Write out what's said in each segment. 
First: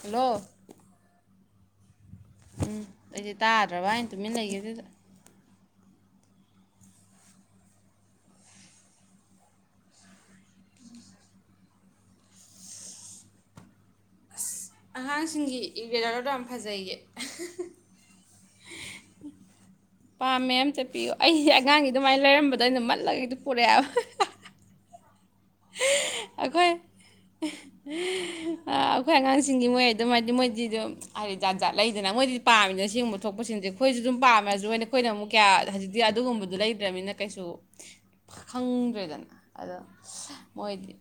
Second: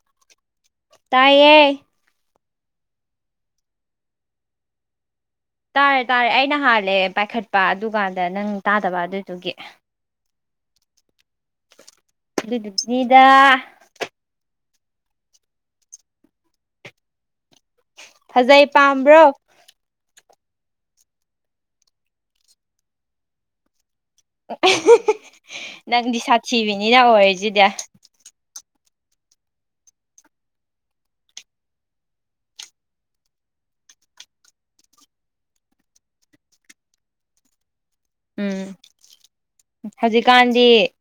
Hello ꯇꯌꯦ ꯎꯝ ꯑꯩꯗꯤ ꯇꯥꯗ꯭ꯔꯕ ꯍꯥꯏꯅ ꯇꯨꯃꯤꯟꯅꯒꯦ ꯑꯗꯨꯗ ꯇꯥꯔꯦ ꯇꯥꯔꯦ ꯑꯩꯅ ꯍꯥꯜꯂꯦ ꯄꯥꯏꯈꯠꯄ ꯑꯗꯨꯀꯥꯟꯗ ꯅꯪ ꯇꯥꯗꯕ ꯑꯗꯨꯗꯨꯒꯤ ꯑꯗꯨꯗꯨꯅꯤꯗ ꯑꯉꯥꯡꯁꯤꯡꯒꯤ ꯏꯒꯦꯔꯥꯗꯣ ꯌꯥꯝ ꯐꯖꯩꯌꯦ ꯐꯖꯩ ꯄꯥꯝꯕ꯭ꯔꯣ ꯄꯥꯝꯃꯦ ꯑꯃ ꯆꯠꯄꯤꯌꯨ ꯑꯩꯁꯦ ꯑꯉꯥꯡꯒꯤ ꯑꯗꯨꯃꯥꯏꯅ ꯂꯩꯔꯝꯕꯗꯣ ꯑꯩꯅ ꯃꯠꯂꯒꯗꯤ ꯄꯨꯔꯛꯑꯦꯕ [unintelligible] ꯅꯪꯗꯤ ꯑꯩꯈꯣꯏ ꯁꯥꯊꯤꯕꯤꯅꯤꯅ ꯑꯣꯏꯔꯤꯁꯤꯗꯤ ꯑꯩꯈꯣꯏ ꯑꯉꯥꯡꯁꯤꯡꯒꯤ ꯃꯣꯏ ꯑꯗꯨꯝ ꯍꯥꯏꯗꯤ ꯃꯣꯏꯗꯤ ꯑꯗꯨꯝ ꯍꯥꯏꯗꯤꯖꯥꯖꯥꯠ ꯂꯩꯗꯅ ꯃꯣꯏꯗꯤ ꯄꯥꯝꯃꯤꯅ ꯁꯦꯡꯕ ꯊꯣꯛꯄꯁꯤꯡꯁꯦ ꯑꯩꯈꯣꯏꯁꯨ ꯑꯗꯨꯝ ꯄꯥꯝꯃꯦ ꯑꯗꯨꯣꯏꯅ ꯑꯩꯈꯣꯏꯅ ꯑꯃꯨꯛ ꯀꯌꯥ ꯍꯧꯖꯤꯛꯇꯤ ꯑꯗꯨꯒꯨꯝꯕꯗꯨꯣ ꯂꯩꯇ꯭ꯔꯅꯤꯅ ꯀꯩꯁꯨ ꯈꯪꯗ꯭ꯔꯦꯗꯅ ꯑꯗꯣ ꯀꯥꯟꯙꯤ ꯃꯣꯏꯗꯤ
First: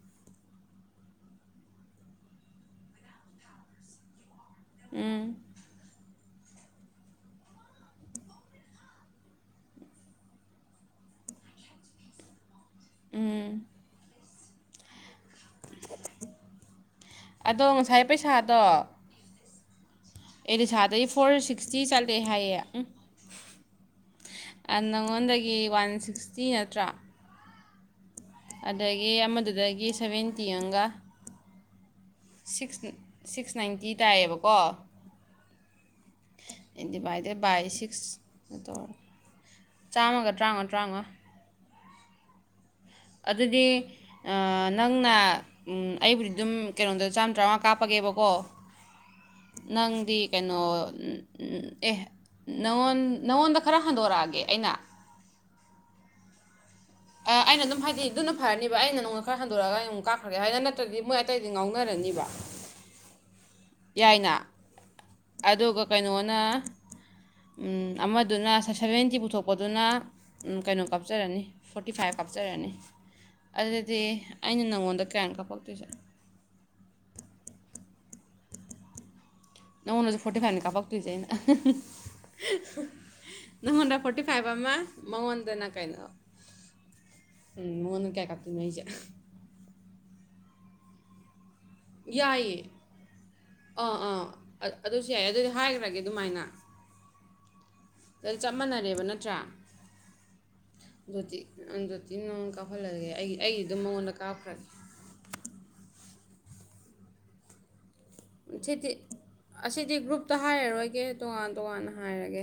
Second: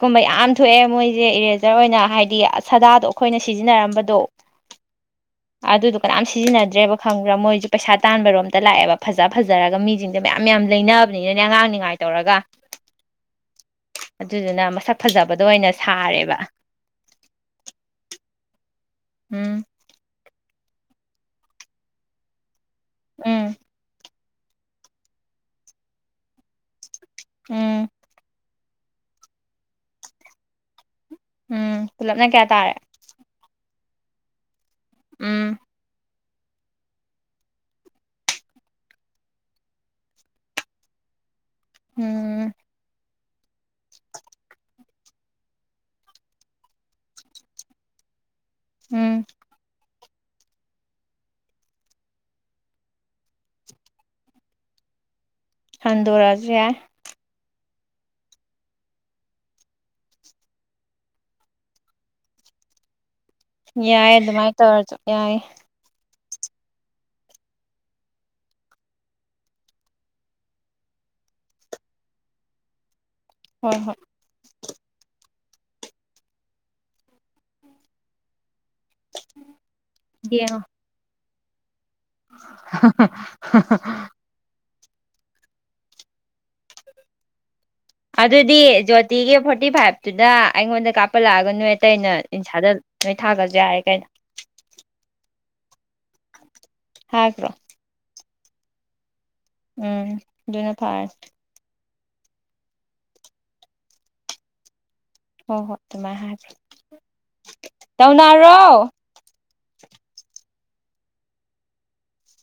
ꯀꯨꯝꯕ ꯌꯥꯝ ꯊꯣꯛꯑꯦ ꯃꯣꯏꯁꯦ ꯏꯔꯦꯖꯔ ꯑꯣꯏꯅ ꯍꯥꯏꯗꯤ ꯁꯥꯗꯥꯗꯣ ꯑꯩꯈꯣꯏꯅ ꯁꯤꯖꯤꯟꯅꯔꯝꯕꯗꯣ ꯑꯗꯨ ꯎꯝ ꯑꯗꯨꯗꯨꯀꯔꯝꯁꯤ ꯁꯤꯖꯤꯟꯅꯗ꯭ꯔꯦꯕ ꯈꯪꯕ꯭ꯔꯥ ꯃꯣꯏꯁꯦ ꯄꯩꯁꯥ ꯇꯥꯟꯕꯔꯣꯝꯇ ꯂꯥꯛꯑꯦꯕ ꯐꯖ ꯐꯖꯔꯒ ꯃꯤꯁꯤꯡꯗꯣ ꯃꯌꯥꯝ ꯃꯌꯥꯝ ꯂꯩꯅꯕꯅꯤꯅꯅꯦ ꯑꯉꯥꯡꯅꯤꯉꯥꯏ ꯇꯧꯔꯒ ꯎꯝ ꯑꯗꯨꯗꯨꯅ ꯃꯁꯛ ꯐꯖꯕꯗ ꯑꯣꯏꯅ ꯁꯥꯔꯦꯕ ꯗꯣ ꯎꯝ ꯑꯦꯔꯤꯁꯥꯗꯒꯤꯩ ꯐꯣꯔ ꯁꯤꯛꯁꯇꯤ ꯆꯠꯂꯦ ꯍꯥꯏꯌꯦ ꯎꯝ ꯎꯝ ꯅꯪꯉꯣꯟꯗꯒꯤ ꯋꯥꯟ ꯁꯤꯛꯁꯇꯤ ꯅꯠꯇ꯭ꯔꯥ ꯎꯝ ꯑꯗꯒꯤ ꯑꯃꯗꯨꯗꯒꯤ ꯁꯚꯦꯟꯇꯤ ꯑꯃꯒ ꯎꯝ ꯄꯨꯂꯞꯅ ꯀꯌꯥ ꯇꯥꯔꯦ ꯁꯤꯛꯁ ꯁꯤꯛꯁ ꯅꯥꯏꯟꯇꯤ ꯇꯥꯏꯌꯦꯕꯀꯣ ꯎꯝ ꯟ ꯗꯤꯚꯥꯏꯗꯦꯠ ꯕꯥꯏ ꯁꯤꯛꯁꯗ ꯆꯥꯝꯃꯒ ꯇꯔꯥꯃꯉꯥ ꯇꯔꯥꯃꯉꯥ ꯎꯝ ꯑꯗꯨꯗꯤ ꯅꯪꯅ ꯑꯩꯕꯨꯗꯤ ꯑꯗꯨꯝ ꯀꯩꯅꯣꯗ ꯆꯥꯝꯃ ꯇꯔꯥꯃꯉꯥ ꯀꯥꯞꯄꯒꯦꯕꯀꯣ ꯎꯝ ꯅꯪꯗꯤ ꯀꯩꯅꯣ ꯑꯦ ꯅꯉꯣꯟ ꯅꯪꯉꯣꯟꯗ ꯈꯔ ꯍꯟꯗꯣꯔꯛꯑꯒꯦ ꯑꯩꯅ ꯊꯟꯗꯔꯖꯤ ꯌꯥ ꯑꯩꯅ ꯑꯗꯨꯝ ꯍꯥꯏꯗꯤ ꯑꯗꯨꯅ ꯐꯔꯅꯤꯕ ꯑꯩꯅ ꯅꯣꯡꯅ ꯈꯔ ꯍꯟꯗꯣꯔꯛꯑꯒ ꯑꯩꯛ ꯀꯥꯈ꯭ꯔꯒꯦ ꯍꯥꯏꯗꯅ ꯅꯠꯇ꯭ꯔꯗꯤ ꯃꯣꯏ ꯑꯇꯩꯗꯤ ꯉꯥꯎꯅꯔꯅꯤꯕ ꯌꯥꯏ ꯌꯥꯏꯅ ꯑꯗꯨꯃꯥꯏꯅ ꯇꯧꯔꯁꯨ ꯌꯥꯏ ꯅ ꯑꯃꯗꯨꯅ ꯁꯚꯦꯟꯇꯤ ꯄꯨꯊꯣꯛꯄꯗꯨꯅ ꯀꯩꯅꯣ ꯀꯥꯞꯆꯔꯅꯤ ꯐꯣꯔꯇꯤ ꯐꯥꯏꯚ ꯀꯥꯞꯆꯔꯅꯤ ꯍꯣꯏ ꯍꯣꯏ ꯑꯗꯨꯗꯤ ꯑꯩꯅ ꯅꯪꯉꯣꯟꯗ ꯀꯌꯥ ꯀꯥꯞꯄꯛꯇꯣꯏꯁꯦ ꯅ ꯎꯅꯖꯤ ꯐꯣꯔꯇꯤ ꯌꯦꯡꯉꯣ ꯐꯥꯏꯅꯦ ꯀꯥꯡꯄ ꯇ꯭ꯔꯤꯁꯦ ꯑꯩꯅꯥ ꯑ ꯅ ꯍꯟꯗ꯭ꯔꯦ ꯐꯣꯔꯇꯤ ꯐꯥꯏꯚ ꯑꯃ ꯃꯉꯣꯟꯗꯅ ꯀꯩꯅꯣ ꯎꯝ, ꯃꯉꯣꯟꯗ ꯀꯌꯥ ꯑꯗꯨꯗꯤ ꯀꯥꯞꯇꯣꯏꯅꯣ ꯑꯩꯁꯦ ꯖꯣꯇꯤꯒꯤ ꯐꯣꯔꯇꯤ ꯐꯥꯏꯚꯇꯨꯗ ꯑꯩꯉꯣꯟꯗ ꯀꯞꯄ ꯂꯥꯒ ꯑꯇꯩꯩꯅ ꯌꯥꯏꯌꯦ ꯏꯟꯁꯥꯗ ꯅꯣꯏ ꯊꯥꯈ꯭ꯔꯁꯨ ꯌꯥꯔꯦ ꯑꯥ ꯀꯩꯅꯣ ꯑꯥ ꯑ- ꯑꯗꯨꯁꯨ ꯌꯥꯏ ꯑꯗꯨꯗꯤ ꯍꯥꯏꯈ꯭ꯔꯒꯦ ꯑꯗꯨꯃꯥꯏꯅ ꯍꯥꯏ꯭ꯔꯣ ꯆꯞ ꯃꯥꯟꯅꯔꯦꯕ ꯅꯠꯇ ꯎꯝ ꯑꯗꯨꯅ ꯐꯥꯔꯠ ꯇꯉ ꯀꯥꯞꯍꯜꯂꯒꯦ ꯑꯩ ꯑꯩꯗꯤ ꯑꯗꯨꯝ ꯃꯉꯣꯟꯗ ꯀꯥꯞꯈ꯭ꯔꯒꯦ ꯍꯣꯏ ꯍꯣꯏ ꯇꯃ ꯍꯥꯏ ꯇꯧꯅꯔꯣ ꯁꯤꯗꯤ ꯑꯁꯤꯗꯤ ꯒ꯭ꯔꯨꯞꯇ ꯍꯥꯏꯔꯔꯣꯏꯒꯦ ꯇꯣꯉꯥꯟ ꯇꯣꯉꯥꯟꯅ ꯍꯥꯏꯔꯒꯦ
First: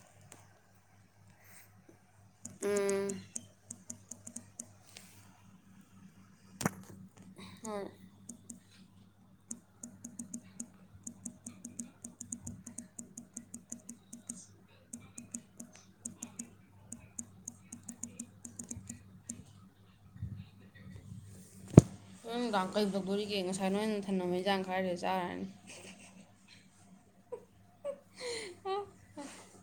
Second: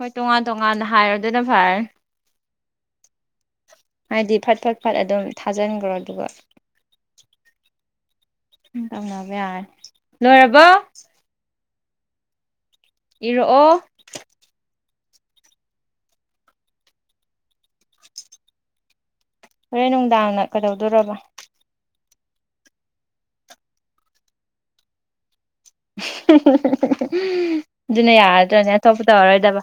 ꯍꯣꯏ ꯇꯣꯉꯥꯟ ꯇꯣꯉꯥꯟꯅ ꯍꯥꯏꯔ ꯑꯗꯨꯣꯏꯅ ꯐꯔꯦ ꯎꯝ ꯍꯥꯏꯗꯤ ꯐꯠ ꯐꯠ ꯐꯠ ꯑꯗꯨꯝ ꯊꯥꯖꯤꯟꯈ꯭ꯔꯣ ꯑꯗꯨꯒ ꯍ [unintelligible] ꯇꯧꯅꯕ ꯌꯥꯔꯦ ꯂꯣꯏꯔꯕꯣ ꯏꯔꯛꯑꯣ ꯍꯣꯔꯦꯟ ꯅꯨꯡꯗꯥꯡꯅ ꯀꯩꯗꯧꯗꯔꯕ ꯅ ꯅꯨꯡꯗꯥꯡ ꯀꯩ ꯇꯧꯗꯣꯔꯤꯒꯦ ꯉꯁꯥꯏ ꯅꯣꯏꯅ ꯊꯟꯅꯅꯕꯩꯖꯥꯡ ꯈꯥꯏꯔꯦ ꯆꯥꯔꯅꯤ ꯎꯝ ꯑꯗꯨꯅ ꯌꯥꯔꯗ꯭ꯔꯅꯦ ꯑꯇꯣꯞꯄ ꯇꯧꯔꯔꯣꯏꯗꯕ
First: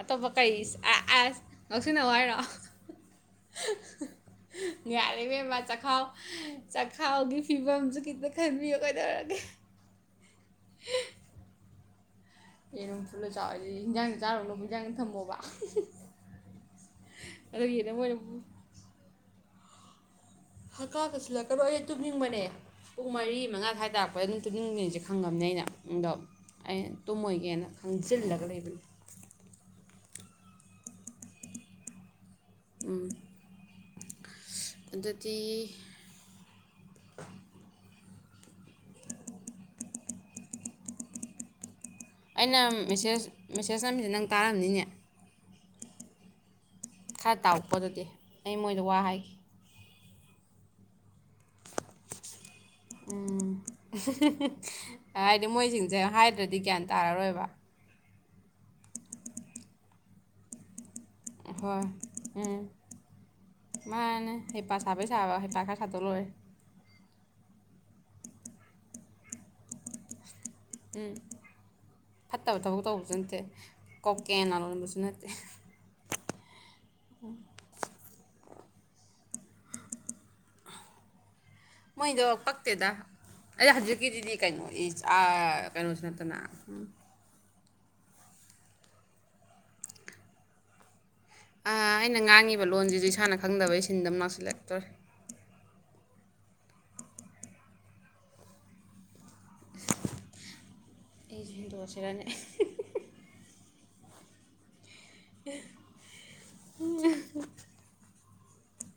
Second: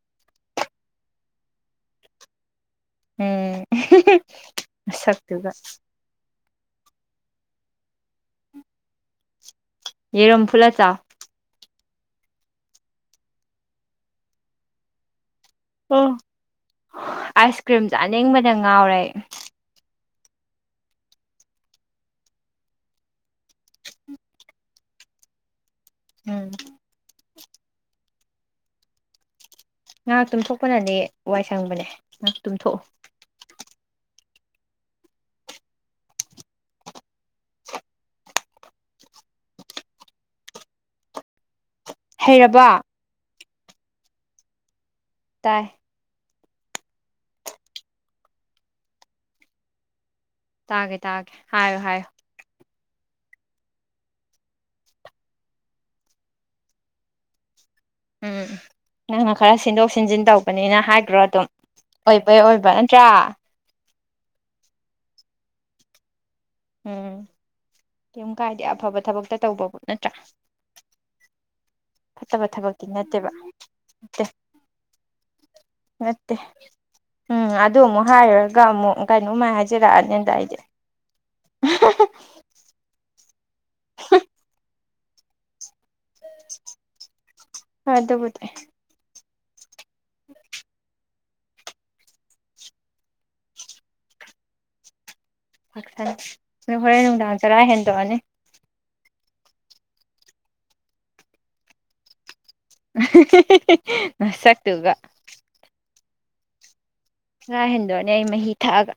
ꯑꯇꯣꯞꯄ ꯀꯩ ꯑ ꯑꯁ ꯉꯧꯁꯤꯟꯅ ꯍꯥꯏꯔꯣ ꯎꯝ ꯌꯥꯔ ꯃꯁꯛꯇꯨꯒ ꯕꯦꯝꯃꯥ ꯆꯈꯥꯎ ꯈꯥꯎꯒꯤ ꯐꯤꯕꯝꯁ ꯀꯤꯅ ꯈꯟꯕꯤꯌꯣ ꯀꯩꯗꯧꯔꯒꯦ ꯌꯦꯔꯨꯝ ꯐꯨꯠꯂ ꯆꯥꯎ ꯑꯦ ꯅꯨꯡꯊꯨꯜꯂ ꯆꯥꯎꯋ ꯑꯩꯗꯤ ꯍꯟꯖꯥꯡꯗ ꯆꯥꯔꯨ ꯂꯣ ꯍꯟꯖꯥꯡꯗ ꯊꯝꯃꯣꯕ ꯑꯣ ꯑꯥꯏꯁ ꯑꯗꯨꯒꯤ ꯀ꯭ꯔꯤꯝ ꯃꯣꯏꯅ ꯆꯥꯅꯤꯡꯕꯅ ꯉꯥꯎꯔꯦ ꯍꯛꯀꯥꯗꯁꯤꯜꯂꯛꯀ꯭ꯔꯣ ꯑꯩꯅ ꯇꯨꯞꯅꯤꯡꯕꯅꯦ ꯄꯨꯡ ꯃꯔꯤ ꯃꯉꯥ ꯁ꯭ꯋꯥꯏ ꯇꯥꯔꯛꯄꯗ ꯑꯗꯨꯝ ꯇꯨꯞꯅꯤꯡꯕꯅꯤꯁꯦ ꯈꯪꯉꯕꯅꯦ ꯑꯩꯅ ꯑꯗꯣ ꯎꯝ ꯑꯩ ꯇꯨꯝꯃꯣꯏꯒꯦꯅ ꯈꯪꯖꯩ ꯤꯜ ꯂꯒꯗꯕ ꯉꯥꯏꯍꯥꯛꯇꯨꯝ ꯊꯣꯛꯣꯛꯄꯅꯗꯤ ꯋꯥꯏ ꯁꯪꯕꯅꯦ ꯇꯨꯝꯊꯣꯛꯑꯣ ꯎꯝ ꯑꯗꯨꯗꯤ ꯑꯩꯅ ꯍꯩꯔꯕꯣ ꯃꯦꯁꯦꯁ ꯃꯦꯁꯦꯖ ꯑꯃꯅꯤꯁꯦ ꯅꯪ ꯇꯥꯔꯝꯅꯤꯅꯦ ꯇꯏ ꯈꯔ ꯇꯥꯔꯛꯄꯗꯗꯤ ꯑꯩ ꯃꯣꯏꯗ ꯋꯥ ꯍꯥꯏꯈꯤ ꯇꯥꯒꯦ ꯇꯥꯒꯦ ꯍꯥꯏꯌꯣ ꯍꯥꯏꯌꯣ ꯎꯝ ꯍꯥꯏꯗꯤ ꯃꯣꯏꯁꯤꯡꯁꯦ ꯍꯥꯏꯗ꯭ꯔꯗꯤ ꯒ꯭ꯌꯥꯟ ꯇꯥꯔꯔꯣꯏꯕ ꯎꯝ ꯅꯪꯅ ꯈꯔ ꯁꯤꯟꯗꯣꯛ ꯁꯤꯟꯖꯤꯟ ꯇꯧꯕꯅꯤꯅ ꯣ ꯑꯗꯨꯝ ꯍꯣꯏ ꯑꯣꯏꯕꯩ ꯎꯝ ꯑꯣꯏꯕ ꯅꯠꯇ꯭ꯔꯥ ꯃꯥꯅꯦ ꯍꯦꯄꯥ ꯁꯥꯕꯩ ꯆꯥꯕ ꯍꯦꯞꯥꯛ ꯈꯥ ꯆꯗꯣ ꯂꯣꯏꯔꯦ ꯎꯝ ꯀꯩꯝ ꯀꯥꯏꯗꯦ ꯑꯐꯕ ꯊꯕꯛꯇ ꯇꯧꯕ ꯄꯣꯠ ꯅꯠꯇ꯭ꯔꯥ ꯎꯝ ꯐꯠꯇꯕ ꯊꯕꯛꯇꯤ ꯅꯠꯇꯦꯕ ꯅꯠꯇꯦ ꯀꯣꯀꯦꯟ ꯂꯥꯂꯣꯟꯕꯁꯨ ꯅꯠꯇꯦ ꯅꯠꯇꯦ ꯎꯝ ꯑꯗꯨ ꯑꯃꯨꯛ ꯍꯥꯏꯔꯒ ꯑꯃꯨꯛ ꯀꯩꯅꯣꯃꯥꯏ ꯍꯥꯏꯖꯔꯛꯑꯅꯤ ꯑꯗ ꯑꯩꯗꯤ ꯃꯣꯏꯗꯣ ꯄꯛꯛꯇꯦꯗ ꯑꯩ ꯍꯧꯟꯖꯤꯛꯀꯤꯗꯨꯗꯤ ꯀꯩꯅꯣ ꯏꯁ ꯀꯩꯅꯣꯁꯨ ꯅꯠꯇꯅ ꯎ ꯑ ꯑꯗꯨꯕꯨꯗꯦ [inaudible] ꯑꯩꯅ ꯉꯥꯡꯉꯤꯕ ꯂꯣꯟꯁꯤꯁꯨ ꯏꯁꯥꯅ ꯈꯪꯗꯕꯩ ꯁꯤꯟꯗꯧꯅꯎꯁꯤꯂꯦꯛꯇꯔꯤꯦ ꯅ ꯍꯣꯔꯦꯟ ꯅꯨꯡꯗꯥꯡ ꯆꯔꯥ ꯍꯦꯟꯗꯣꯛꯑꯅꯤ ꯗꯣ ꯆꯩꯔꯅꯤ ꯃꯁꯥꯛꯇꯒ ꯎ ꯆꯔꯥ ꯍꯦꯟꯗꯣꯛꯑꯅꯦ ꯑꯩ ꯃꯍꯤ ꯊꯛꯑꯒ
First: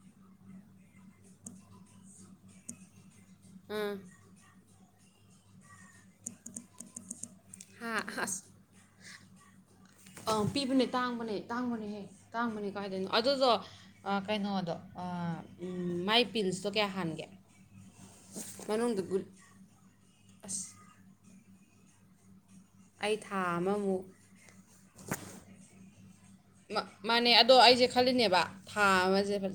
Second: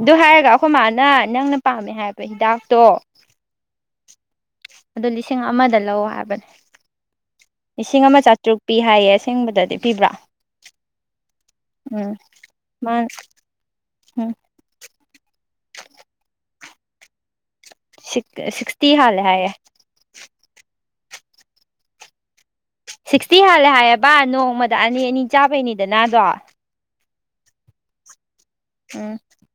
ꯑꯗꯨ ꯍꯥꯏꯔꯒ ꯑꯩꯈꯣꯏ ꯃꯥꯅ ꯅꯪꯅ ꯄꯥꯝꯃꯦ ꯍꯥꯏꯄ ꯍꯤꯗꯥꯛꯇꯣ ꯎꯝ ꯑꯗꯨ ꯂꯤꯁꯤꯡ ꯑꯃꯗ ꯂꯧ ꯍꯥꯏꯕꯅꯦ ꯂꯤꯁꯤꯡ ꯑꯃ ꯆꯥꯇ꯭ꯔꯨꯛ ꯄꯤ ꯍꯥꯏꯌꯦ ꯍꯤꯡꯕꯗꯗꯤ ꯑꯪ ꯄꯤꯕꯅꯦ ꯇꯥꯡꯕꯅꯦ ꯇꯥꯡꯕꯅꯦꯍꯦ ꯎꯝ ꯇꯥꯡꯕꯅꯦ ꯃꯥ ꯀꯥꯏꯗꯣꯏꯅꯣ ꯑꯗꯨꯗꯣ ꯎꯝ ꯀꯩꯅꯣꯗꯣ ꯃꯥꯏ ꯄꯤꯜꯁꯇꯣ ꯀꯌꯥ ꯍꯥꯟꯒꯦ ꯁ ꯁꯁꯇ ꯃꯅꯨꯡꯗ ꯍꯜ ꯒꯨꯂꯤ ꯍꯥꯏꯌꯦ ꯑꯁ ꯑꯩ ꯊꯥ ꯁꯤꯛꯁꯇꯤ ꯍꯥꯜꯂꯦ ꯑꯃꯃꯨꯛ ꯍꯥꯏꯌꯦꯕ ꯅꯣꯡꯃꯗ ꯑꯅꯤ ꯑꯅꯤ ꯆꯥꯕꯩꯅꯤꯗꯅꯗꯣ ꯃꯥꯅꯦ ꯑꯗꯣ ꯑꯩꯁꯦ ꯈꯜꯂꯤꯅꯦꯕ ꯎꯝ ꯊꯥꯦ ꯐ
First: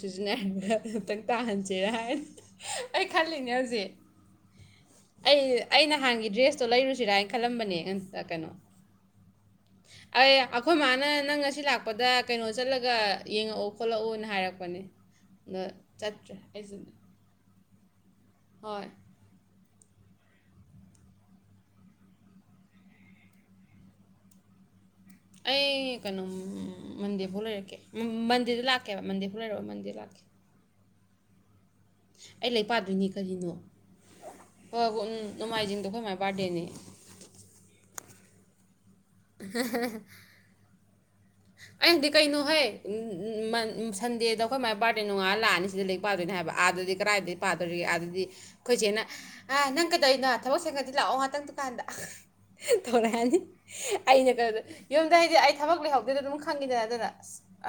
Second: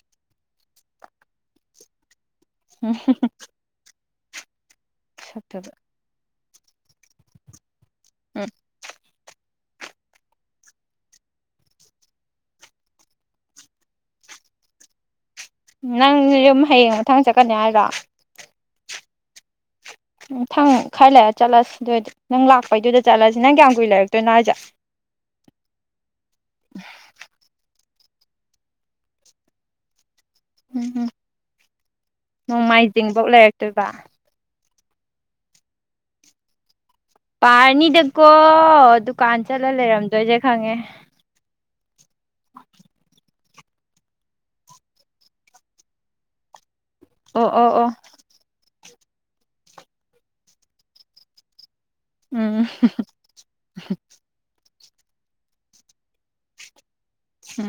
ꯁꯤꯁꯤꯅ ꯈꯔ ꯑꯃꯨꯛꯇꯪ ꯇꯥꯍꯟꯁꯤꯦꯔ ꯍꯥꯏꯅ ꯎꯝ ꯑꯩ ꯈꯜꯂꯤꯅꯦ ꯍꯧꯖꯤꯛ ꯑꯩ ꯁꯛꯇꯨꯒ ꯑꯩ ꯅꯍꯥꯟꯒꯤ ꯗ꯭ꯔꯦꯁ ꯑꯣ ꯂꯩꯔꯨꯁꯤꯔꯥ ꯍꯥꯏꯅ ꯈꯜꯂꯝꯕꯅꯦ ꯇ ꯎꯝ ꯀꯩꯅꯣ ꯑꯦ ꯑꯩꯈꯣꯏ ꯃꯥꯅ ꯅꯪ ꯉꯁꯤ ꯂꯥꯛꯄꯗ ꯀꯩꯅꯣ ꯆꯠꯂꯒ ꯌꯦꯡꯉꯛꯑꯣ ꯈꯣꯠꯂꯛꯑꯣꯅ ꯍꯥꯏꯔꯛꯄꯅꯦ ꯑꯗ ꯅꯪ ꯆꯠꯇ꯭ꯔꯦ ꯌꯨꯝ ꯑꯩꯁꯨ ꯍꯌꯦꯡ ꯃꯊꯪ ꯆꯠꯀꯅꯤ ꯍꯥꯏꯔꯣ ꯍꯣꯏ ꯝ ꯊꯪ ꯈꯔ ꯂꯩꯔ ꯆꯠꯂꯁꯤ ꯑꯗꯨꯏ ꯅꯪ ꯂꯥꯛꯄꯩꯗꯨꯗ ꯆꯠꯂꯁꯤ ꯅꯪ ꯀꯌꯥꯝ ꯀꯨꯏ ꯂꯩꯔꯛꯇꯣꯏꯅꯣ ꯍꯥꯏꯁꯦ ꯑꯩ ꯀꯩꯅꯣ ꯃꯟꯗꯦꯐꯥꯎ ꯂꯩꯔꯛꯀꯦ ꯎ ꯃꯟꯗꯦꯗ ꯂꯥꯛꯀꯦꯕ ꯃꯟꯗꯦꯐꯥꯎ ꯂꯩꯔꯒ ꯃꯟꯗꯦꯗ ꯂꯥꯛꯀꯦ ꯎꯝ ꯎꯝ ꯑꯩ ꯂꯥꯏꯔꯤꯛ ꯄꯥꯗꯣꯏꯅꯤ ꯅꯣꯡꯃꯥꯏꯖꯤꯡꯐꯧ ꯀꯔꯤꯅꯣ ꯂꯩꯔꯛꯇꯣꯏꯕ ꯍꯣꯏ ꯍ ꯅꯣꯡꯃꯥꯏꯖꯤꯡꯗꯣ ꯑꯩꯈꯣꯏ ꯃꯥꯏ ꯕꯥꯔꯗꯦꯅꯦ ꯄꯅꯤꯗꯀꯣ ꯑꯗꯤ ꯀꯩꯅ ꯍꯣꯏ ꯎ ꯁꯟꯗ ꯑꯩꯈꯣꯏ ꯃ ꯃꯥꯥꯏ ꯕꯥꯔꯗꯦꯅꯨꯡꯉꯥꯂ ꯂꯑ ꯁꯤꯗ ꯂꯛ ꯄꯥꯗꯣꯏꯅꯦ ꯍꯥꯏꯕ ꯑꯥꯗꯗꯤ ꯀꯔꯥꯏꯗꯒꯤ ꯑꯣ ꯑꯣ ꯄꯥꯗꯣꯏꯔꯤꯒꯦ ꯑꯣ ꯑꯗꯨꯗꯤ ꯑꯩꯈꯣꯏꯁꯦꯅ ꯑ ꯅꯪ ꯀꯩꯗꯧꯔꯤꯅꯣ ꯊꯕꯛ ꯁꯦꯡꯒꯗꯤ ꯂꯥꯛꯑꯣ ꯉꯍꯥꯛꯇꯪ ꯗꯨꯀꯥꯟꯗ ꯎꯝ ꯇꯧꯔꯛꯑꯅꯤ ꯑꯩꯅ ꯀ ꯌꯨꯝꯗ ꯍꯥꯏꯗꯤ ꯑꯩ ꯊꯕꯛ ꯂꯩꯍꯧꯗꯦꯗꯣ ꯑꯗꯨꯝ ꯈꯪꯉꯤꯗꯅ ꯑꯗꯨꯅ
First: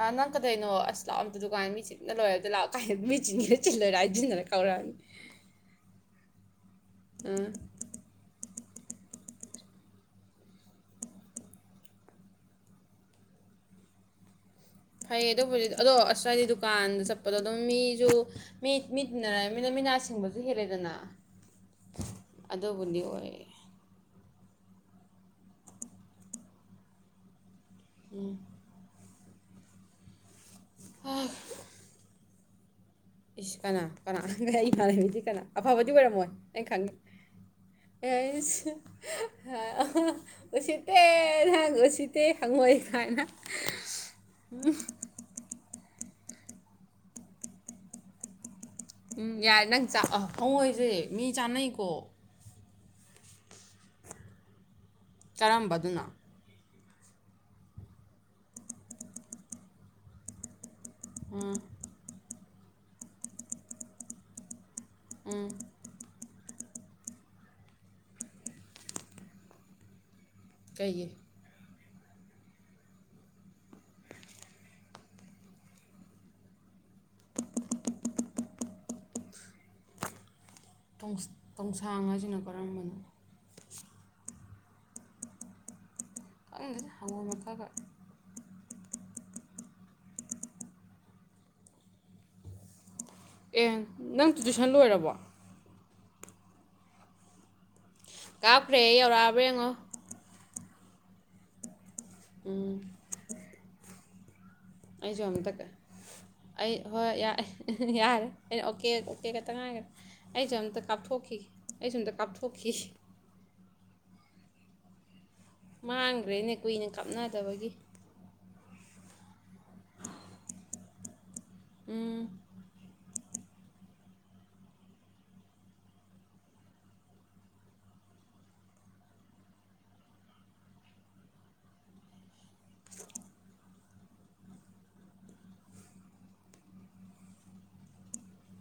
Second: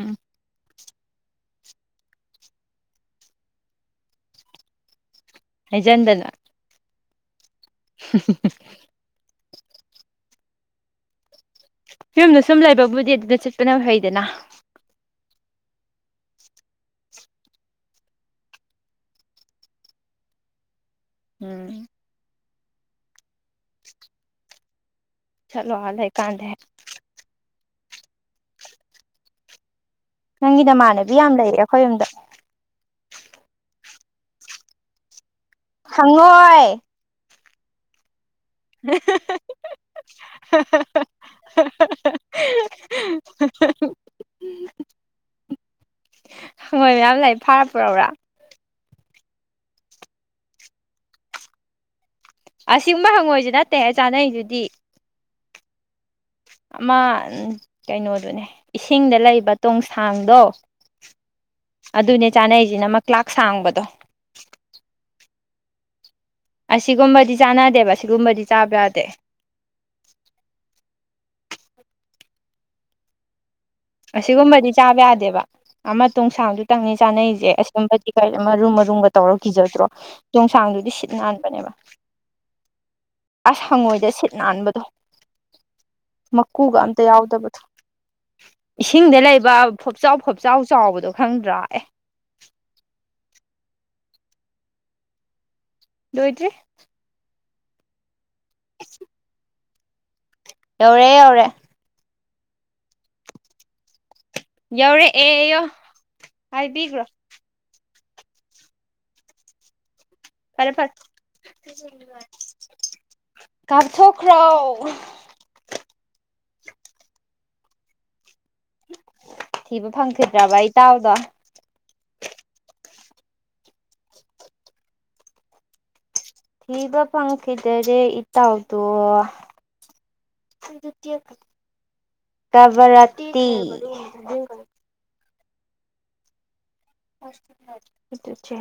ꯑ ꯅꯪ ꯀꯗꯩꯅꯣ ꯑꯁ ꯂꯥꯛ ꯑꯝꯇ ꯗꯨꯀꯥꯟꯅꯤ ꯃꯤꯆꯤꯅ ꯂꯣꯏꯔꯦꯗ ꯂꯥꯛꯑꯣ ꯀꯥꯏ ꯃꯤꯆꯤꯟꯅꯤꯒ ꯆꯤꯜꯂꯣꯏꯔꯦ ꯍꯥꯏꯗꯤꯗꯅ ꯀꯧꯔꯛꯑꯅꯤ ꯍꯖꯟꯗꯂ ꯎꯝ [unintelligible] ꯌꯨꯝꯗ ꯁꯨꯝ ꯂꯩꯕꯕꯨꯗꯤ ꯑꯗꯨꯅ ꯆꯠꯄꯅ ꯍꯩꯗꯅ ꯑꯩꯌꯦ ꯑꯗꯨꯕꯨ ꯑꯗꯣ ꯑꯁꯋꯥꯏꯗꯤ ꯗꯨꯀꯥꯟꯗ ꯆꯠꯄꯗꯣ ꯑꯗꯨꯝ ꯃꯤꯁꯨ ꯃꯤ ꯃꯤ ꯇꯤꯟꯅꯔ ꯃꯤꯅ ꯃꯤꯅꯥ ꯁꯤꯡꯕꯁꯨ ꯍꯦꯜꯂꯦꯗꯅ ꯎꯝ ꯑꯗꯨꯕꯨꯗꯤ ꯑꯣꯏ ꯆꯂꯣ ꯑꯂꯦ ꯀꯥꯟꯗꯦ ꯎꯝ ꯅꯪꯒꯤ ꯅꯃꯥꯟꯅꯕꯤ ꯑꯥ ꯌꯥꯝ ꯂꯩꯔꯦ ꯑꯩꯈꯣꯏꯔꯣꯝꯗ ꯏꯁ ꯀꯅꯥ ꯀꯅꯥ ꯉ ꯈꯦꯗꯤ ꯀꯅꯥ ꯑꯐꯕꯗꯤ ꯑꯣꯏꯔꯝꯃꯣꯏ ꯑꯩ ꯍꯪꯉꯣꯏ ꯈꯪꯉꯤ ꯑꯦ ꯎꯁꯤꯠꯇꯦ ꯅꯍꯪ ꯎꯁꯤꯠꯇꯦ ꯍꯪꯉꯣꯏ ꯍꯥꯌꯅꯥ ꯎ ꯍꯣꯏ ꯃꯌꯥꯝ ꯂꯩ ꯐꯥꯔ ꯄꯨꯕ꯭ꯔꯥ ꯎꯝ ꯌꯥꯔꯦ ꯅꯪ ꯐꯪꯉꯣꯏꯁꯦ ꯃꯤ ꯆꯥꯅꯩꯀꯣ ꯑꯦꯡꯕ ꯍꯪꯉꯣꯏꯁ ꯅꯠꯇꯦ ꯆꯥꯅꯩꯗꯨꯗꯤ ꯆꯥꯔꯝꯕꯗꯨꯅ ꯑꯃ ꯀꯩꯅꯣꯗꯨꯅꯦ ꯏꯁꯤꯡꯗ ꯂꯩꯕ ꯇꯣꯡꯁꯥꯡꯗꯣ ꯑ ꯑꯗꯨꯅꯦ ꯆꯥꯅꯩꯁꯤꯅ ꯃꯥꯛ ꯁꯥꯡꯕꯗꯣ ꯎꯝ ꯑꯁꯤꯒꯨꯝꯕꯗꯤ ꯆꯥꯟꯅꯗꯦꯕ ꯑꯁꯤꯒꯨꯝꯕꯗꯤ ꯆꯥꯕ ꯌꯥꯗꯦ ꯀꯩꯌꯦ ꯑꯁꯤꯒꯨꯝꯕꯗꯤ ꯆꯥꯕ ꯌꯥꯗꯦꯕ ꯑꯃꯇꯣꯡ ꯁꯥꯡꯗꯨꯇꯪꯅꯤ ꯆꯥꯅꯩꯁꯦ ꯑꯁꯤꯒꯨꯝꯕꯗꯤ ꯀꯔꯤ ꯃꯔꯨꯝ ꯃꯔꯨꯝꯒ ꯇꯧꯔ ꯀꯖꯗ꯭ꯔꯣ ꯆꯣꯡꯁꯥꯡꯗꯨꯗꯤ ꯁꯤꯠ ꯇꯣꯡꯁ ꯅꯥꯟꯕꯅꯦꯕ ꯇꯣꯡꯁꯥꯡ ꯍꯥꯏꯁꯤꯅ ꯀꯔꯝꯕꯅꯣ ꯑꯁ ꯍꯪꯉꯣꯏꯗ ꯁꯤꯠ ꯅꯥꯟꯕꯕꯗꯣ ꯃꯀꯨꯒ ꯈꯪꯗꯦꯗ ꯑꯝꯇ ꯍꯪꯉꯣꯏ ꯌꯥꯎꯗꯕꯗꯣ ꯃꯈꯜꯒ ꯏꯁꯤꯡꯗ ꯂꯩꯕ ꯄꯣꯞꯆꯥꯎ ꯐꯣꯞꯆꯥꯎ ꯆꯥꯎꯕꯗꯣ ꯈꯪꯗ꯭ꯔꯥ ꯑꯦ ꯑꯦ ꯅꯪ ꯇꯨꯏꯁꯟ ꯂꯣꯏꯔꯕꯣ ꯂꯣꯏꯗꯔꯤ ꯀꯥꯞꯈ꯭ꯔꯦ ꯌꯧꯔꯛꯑꯕ꯭ꯔꯥ ꯌꯦꯡꯉꯣ ꯌꯧꯔꯦ ꯌꯧꯔꯦ ꯎꯝ ꯑꯩꯁꯨ ꯌꯧꯔꯛꯑꯦ ꯑꯝꯇ ꯌꯣ ꯑꯩ ꯍꯥꯏꯕꯤꯈ꯭ꯔꯣ ꯍꯣꯏ ꯌꯥ ꯌꯥꯔꯦ ꯑꯩꯅ ꯑꯣꯀꯦ ꯑꯣꯀꯦ ꯈꯛꯇꯪ ꯉꯥꯏꯈ꯭ꯔꯦ ꯑꯩꯁꯨꯦ ꯐꯔꯦ ꯑꯝꯇ ꯐꯔꯦ ꯀꯥꯞꯊꯣꯛꯈꯤ ꯑꯩꯁꯨ ꯑꯝꯇ ꯀꯥꯞꯊꯣꯛꯈꯤ ꯀꯔꯊꯣꯛ ꯔꯥꯎ ꯃꯥꯡꯈ꯭ꯔꯦꯅꯦ ꯀꯨꯏꯅ ꯀꯥꯞꯅꯗꯕꯒꯤ ꯊꯤꯕ ꯐꯪꯈꯤꯗ꯭ꯔꯕ ꯏꯇꯥꯎꯗꯣ ꯎꯝ ꯊꯤꯕ ꯐꯪꯈꯤꯗꯔꯦ ꯏꯇꯥꯎꯗꯣ ꯀꯚꯔꯠꯇꯤ ꯍꯆ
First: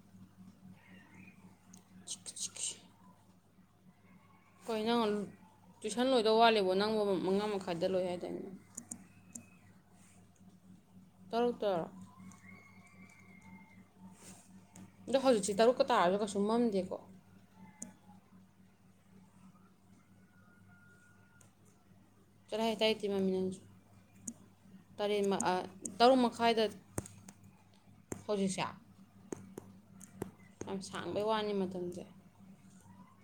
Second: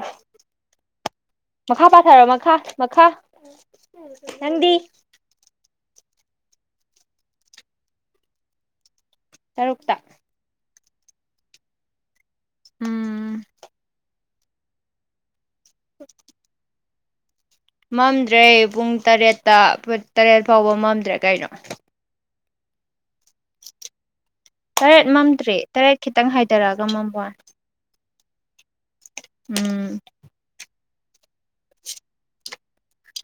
ꯃꯈꯥ ꯄꯥꯊꯔꯣ ꯃꯈꯥ ꯃꯈꯥ ꯎꯝ ꯎꯝ ꯀꯅ ꯏꯊꯟ ꯂꯣꯏꯗ ꯋꯥꯠꯂꯦꯕꯣ ꯅꯪ ꯃ ꯃꯉꯥ ꯃꯈꯥꯏꯗ ꯂꯣꯏ ꯍꯥꯏꯇꯥꯅꯦ ꯇꯔꯨꯛꯇ ꯇꯔꯨꯛ ꯇꯔꯛ ꯎꯝ ꯍꯣꯏ ꯑꯁꯤ ꯇꯔꯨꯛꯀ ꯇꯥꯔꯒꯁꯨ ꯀꯩꯁꯨ ꯃꯝꯗꯦꯀꯣ ꯃꯝꯗ꯭ꯔꯦ ꯄꯨꯡ ꯇꯔꯦꯠꯇ ꯇꯔꯦꯠ ꯐꯥꯎꯕ ꯃꯝꯗ꯭ꯔꯦ ꯀꯩꯅꯣ ꯆꯔ ꯍꯥꯏꯥꯏ ꯇꯥꯏ ꯇꯔꯦꯠ ꯃꯝꯗ꯭ꯔꯤ ꯇꯔꯦꯠ ꯈꯤꯇꯪ ꯍꯥꯏꯊꯔꯛꯑꯒ ꯃꯝꯣꯏ ꯍꯖꯤꯁ ꯎꯝ ꯌꯥꯝ ꯁꯥꯡꯕꯩ ꯋꯥꯅꯤ ꯃꯇꯝꯁꯦ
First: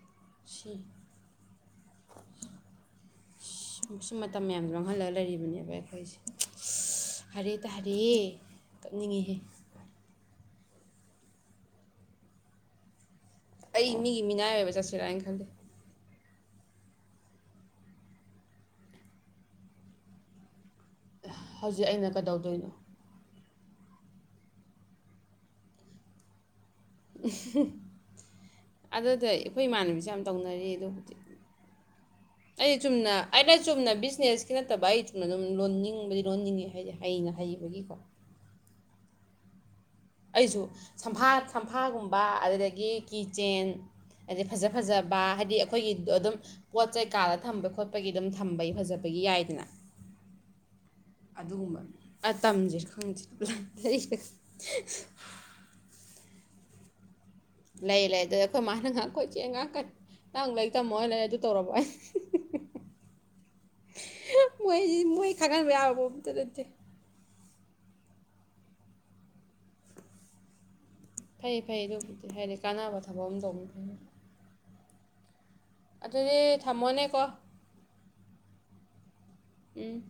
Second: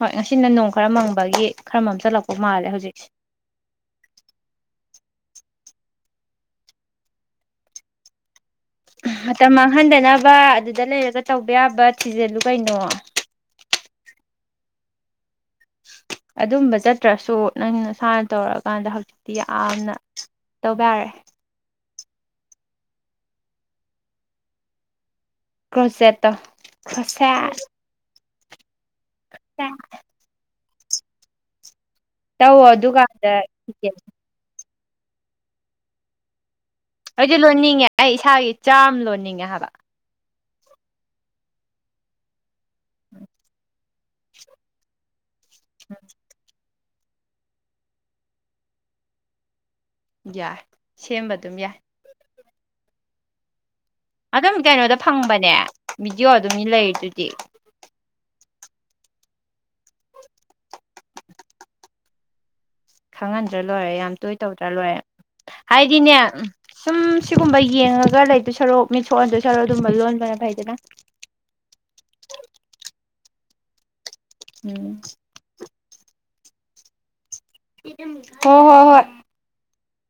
ꯍꯣꯏ ꯉꯁꯤꯅ ꯅꯣꯡ ꯁꯤ ꯈꯔ ꯃꯪꯕꯒꯤ ꯈꯔ ꯃꯝ ꯆꯠꯂꯛꯄ ꯃꯥꯜꯂꯦ ꯍꯧꯖꯤꯛꯁꯦ ꯁꯤ ꯃꯇꯝ ꯃꯌꯥꯝꯁꯦ ꯃꯥꯡꯍꯜꯂꯒ ꯂꯩꯔꯤꯕꯅꯦꯕ ꯑꯩꯈꯣꯏꯁꯦ ꯍꯥꯏꯔꯤ ꯇꯥꯔꯤ ꯃꯇꯝ ꯃꯥꯡꯍꯟꯗꯅꯕ ꯑꯗꯨꯗ ꯂꯩꯔꯒ ꯇꯧꯕ ꯌꯥꯕ ꯊꯤꯖꯤꯜꯂꯨ ꯀꯩꯅꯣ ꯑꯩ ꯃꯤꯒꯤ ꯃꯤꯅꯥꯏ ꯑꯣꯏꯕ ꯆꯠꯁꯤꯔꯥ ꯍꯥꯏꯅ ꯈꯜꯂꯤꯦ ꯑꯗꯨꯝꯕ ꯆꯠꯇ꯭ꯔꯁꯨ ꯅꯪ ꯅꯁꯥꯅ ꯇꯧꯔꯛꯑꯀꯥꯟꯗ ꯍꯧꯖꯤꯛꯇꯤ ꯌꯥꯝꯅ ꯇꯧꯕ ꯌꯥꯔꯑꯦ ꯍꯧꯖꯤꯛ ꯑꯩꯅ ꯀꯩꯗꯧꯗꯣꯏꯅꯣ ꯀꯣꯁꯦꯇꯥ ꯑꯁꯦ ꯑꯗꯨꯗ ꯑꯩꯈꯣꯏ ꯏꯃꯥꯟꯅꯕꯤꯁꯦ ꯌꯥꯝ ꯇꯧꯅꯔꯤ ꯑꯦꯗꯨꯕꯨꯗꯤ ꯇꯧꯋꯣ ꯑꯩ ꯆꯨꯝꯅ ꯑꯗꯨꯀꯥꯟꯗ ꯑꯩꯅ ꯆꯨꯝꯅ ꯊꯤꯖꯤꯟ ꯕꯤꯖꯤꯅꯦꯁꯀꯤ ꯕꯥꯏ ꯂꯣꯟꯤꯡ ꯂꯣꯟꯖꯤꯡ ꯑꯩꯗꯤ ꯂꯣꯏꯅꯤꯡꯉꯦ ꯑꯩ ꯏꯁꯥꯒꯤ ꯆꯥꯝ ꯅꯤꯡꯉ ꯍꯥꯏ ꯑꯩꯁꯨ ꯁꯝꯐꯥ ꯁꯝꯐꯥꯒꯨꯝꯕ ꯑꯗꯨꯗꯒꯤ ꯔ ꯀꯤꯆꯦꯟ ꯍꯥꯏꯗꯤ ꯐꯖ ꯐꯖꯕ ꯍꯥꯏꯗꯤ ꯍꯥꯏꯗꯤ ꯑꯩꯈꯣꯏꯒꯤ ꯑꯗꯨꯝ ꯄꯣꯠ ꯆꯩꯩ ꯀꯥꯗ ꯊꯝꯕ ꯈꯣꯠꯄꯒꯤ ꯑꯗꯨꯝ ꯊꯝꯕꯒꯤ ꯐꯖꯕꯒꯤ ꯌꯥꯏꯗꯅ ꯌꯥꯏ ꯁꯦꯝꯕ ꯑꯗꯨꯝ ꯌꯥꯏ ꯑ ꯇꯝꯁꯤꯦ ꯈꯪꯗ ꯑꯗꯨꯝ ꯀꯩꯅꯣꯗ ꯐꯪꯕꯅꯦ ꯚꯗꯤꯑꯣꯗ ꯑꯗꯨꯅꯤ ꯂꯥꯏꯇꯗꯤ ꯂꯩ ꯂꯩ ꯑꯗꯨꯗ ꯑꯩꯈꯣꯏ ꯃꯥꯅ ꯉꯥꯏꯍꯥꯛꯈꯣꯏ ꯆꯦ ꯉꯥꯏꯍꯥꯛꯀ ꯇꯪ ꯂꯩ ꯇꯝꯃꯣ ꯍꯥꯏ ꯂꯩ ꯑꯗꯨ ꯇꯧꯔꯕ ꯑꯩ ꯈꯪꯍꯟꯗ꯭ꯔꯥ ꯂꯣꯏꯔꯦ ꯌꯥꯝ ꯇꯣꯏ ꯇꯧꯗ꯭ꯔꯥ ꯃꯣꯏ ꯂꯣꯏꯔꯦ ꯃꯣꯏ ꯈꯪꯍꯟꯕ ꯌꯥꯕ ꯍꯥꯏꯗꯤꯅꯦ ꯑꯝꯇ ꯅꯠꯇꯦ ꯁꯨꯝ ꯁꯤꯒꯨꯝꯕ ꯌꯦꯡꯉꯒ ꯈꯔ ꯂꯩꯗ ꯁꯔꯨꯛ ꯃꯤꯠ ꯁꯣꯛꯍꯟꯗ ꯁꯔꯣ ꯑꯗꯨꯝꯕ ꯂꯣꯟꯕꯅ ꯐꯩꯗꯅ ꯐꯩ ꯐꯩ ꯑꯗꯨꯕꯨꯗꯤ ꯍꯥꯏꯗꯤ ꯀꯥꯟꯅꯕ ꯊꯕꯛ ꯑꯃ ꯇꯧꯅꯤ ꯎꯝ ꯑꯗꯨ ꯑꯗꯨꯗꯤ ꯊꯝꯃꯅꯦ ꯀꯣ ꯍꯣ ꯍꯣ ꯍꯣꯏ꯫ ꯎꯝ